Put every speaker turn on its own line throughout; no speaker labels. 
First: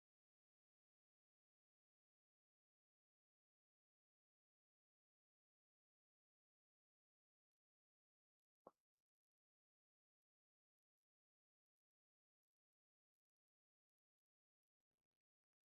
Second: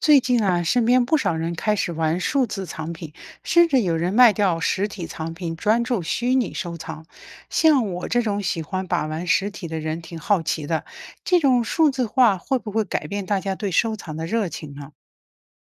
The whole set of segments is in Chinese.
最近啊，身边不少人开始玩数字藏品，甚至有人卖掉实体藏品，专注虚拟收藏。像我这种喜欢把玩实体的人，挺好奇的，这种数字化会不会改变大家对收藏的热情呢？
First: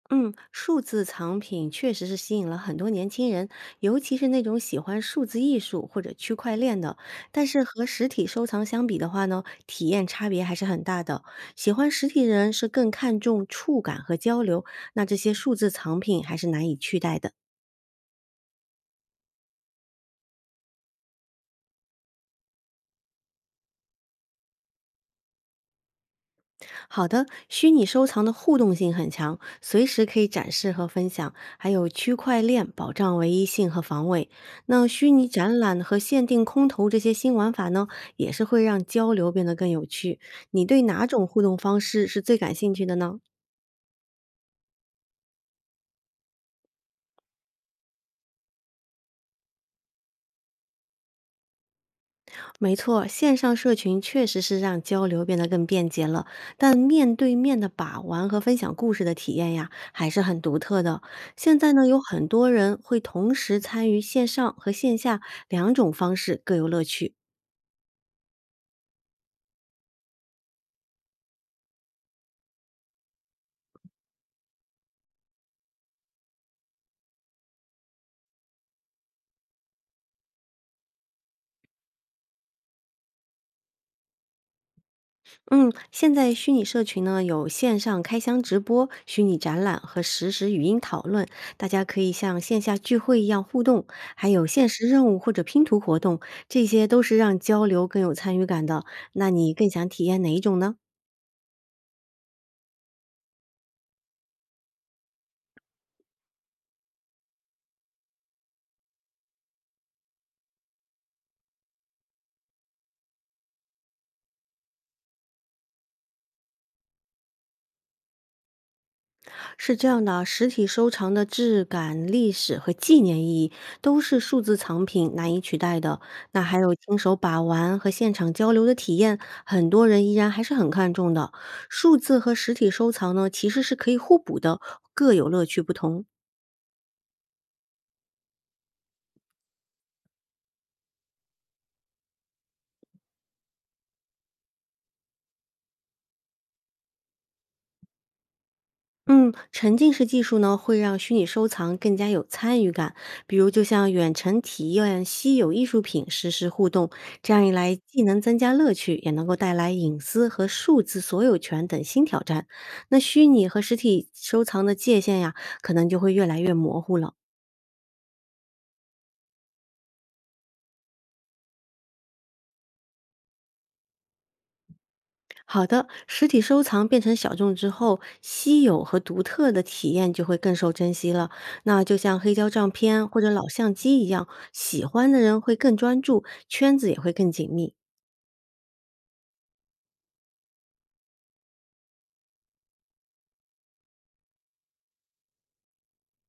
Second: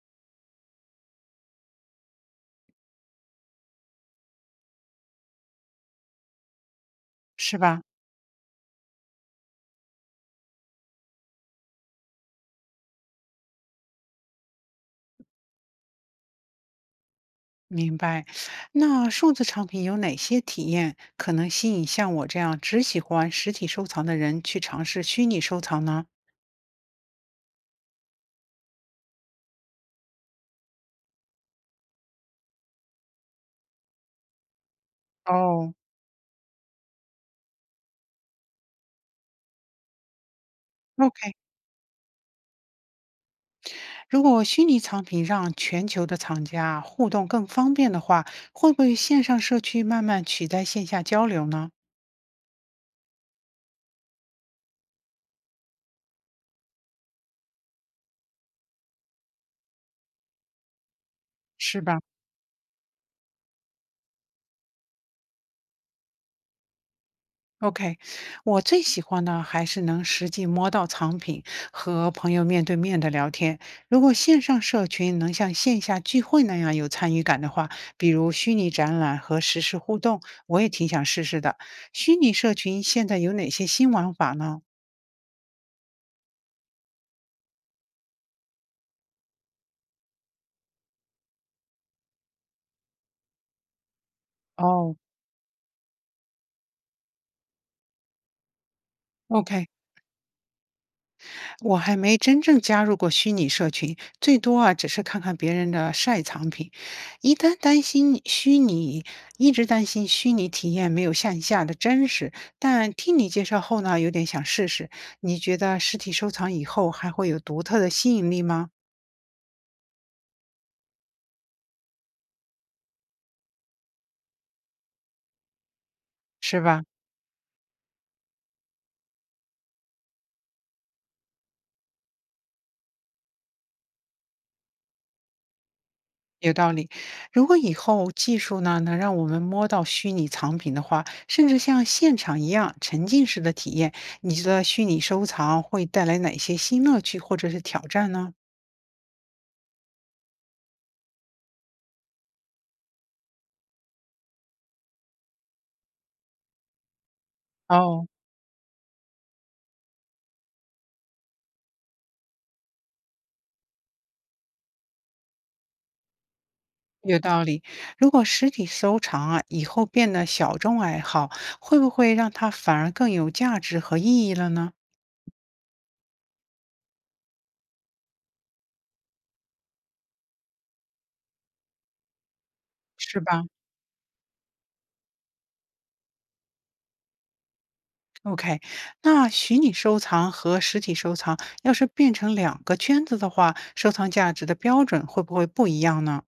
嗯，数字藏品确实是吸引了很多年轻人，尤其是那种喜欢数字艺术或者区块链的。但
是
是
吧？
和实体收藏相比的话呢，体验差别还是很大的。喜欢实体人是更看重触感和交流，那这些数字藏品还是难以取代的。
明白。那数字藏品有哪些体验可能吸引像我这样只喜欢实体收藏的人去尝试虚拟收藏呢？
好的，虚拟收藏的互动性很强，随时可以展示和分享，还有区块链保障唯一性和防伪。那虚拟展
哦
览和限定空投这些新玩法呢，也是会让交流变得更有趣。你对哪种
，OK。
互动方式是最感兴趣的呢？
如果虚拟藏品让全球的藏家互动更方便的话，会不会线上社区慢慢取代线下交流呢？
没错，线上社群确实是让交流变得更便捷了，但面对面的把玩和分享故事的体验呀，还是很独特的。现在
是
呢，有
吧
很多人会同时参与线上和线下两种方式，各有乐趣。
？OK，我最喜欢的还是能实际摸到藏品和朋友面对面的聊天。如果线上社群能像线下聚会那样有参与感的话，比如虚拟展览和实时互动，我也挺想试试的。虚拟社群现在有哪些新玩法呢？
嗯，现在虚拟社群呢有线上开箱直播、虚拟展览和实时语音讨论，大家可以像线下聚会一样互动，还有限时
哦
任务或者拼图活动，这些都是让交流更有参与感的。那你
，OK，
更想体验哪一种呢？
我还没真正加入过虚拟社群，最多啊只是看看别人的晒藏品。一旦担心虚拟，一直担心虚拟体验没有线下的真实。但听你介绍后呢，有点想试试。你觉得实体收藏以后还会有独特的吸引力吗？
是这样的啊，实体收藏的质感、历史和纪念意义都是数字藏品难以取代的。那还
是
有
吧？
亲手把玩和现场交流的体验，很多人依然还是很看重的。数字和实体收藏呢，其实是可以互补的，各有乐趣不同。
有道理。如果以后技术呢能让我们摸到虚拟藏品的话，甚至像现场一样沉浸式的体验，你觉得虚拟收藏会带来哪些新乐趣或者是挑战呢？
嗯，沉浸式技术呢，会让虚拟收藏更加有参与感。比如，就像远程体验稀有艺术品实时互动，这样一来，既
哦，
能增加乐趣，也能够带来隐私和数字所有权等新挑战。那虚拟和实体收藏的界限呀，可能就会越来越模糊了。
有道理。如果实体收藏啊，以后变得小众爱好，会不会让它反而更有价值和意义了呢？
好的，实体收藏变成小众之后，稀有和独特的体验就会更受珍惜了。那就像黑胶唱片
是
或者
吧
老相机一样，喜欢的人会更专注，圈子也会更紧密。
？OK，那虚拟收藏和实体收藏要是变成两个圈子的话，收藏价值的标准会不会不一样呢？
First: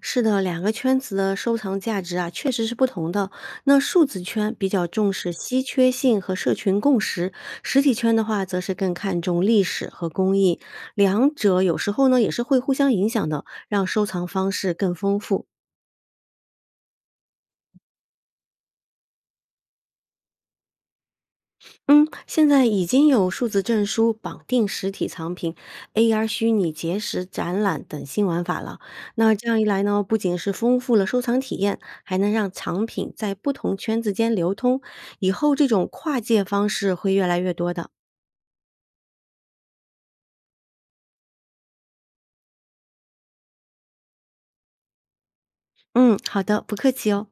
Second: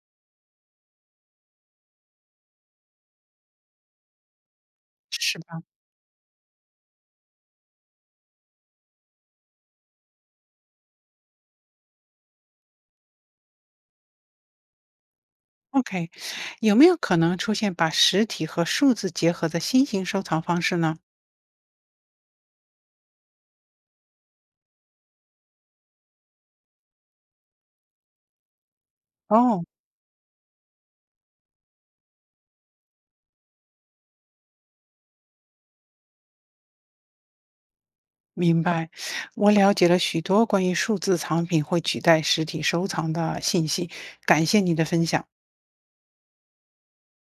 是的，两个圈子的收藏价值啊，确实是不同的。那数字圈比较重视
是
稀
吧
缺性和社群共识，实体圈的话，则是更看重历史和工艺。两者有时候呢，也是会互相影响的，让收藏方式更丰富。
？OK，有没有可能出现把实体和数字结合的新型收藏方式呢？
嗯，现在已经有数字证书、绑定实体藏品、AR 虚拟结识展览等新玩法了。那这样
哦，
一来呢，不仅是丰富了收藏体验，还能让藏品在不同圈子间流通。以后这种跨界方式会越来越多的。
明白，我了解了许多关于数字藏品会取代实体收藏的信息，感谢你的分享。
嗯，好的，不客气哦。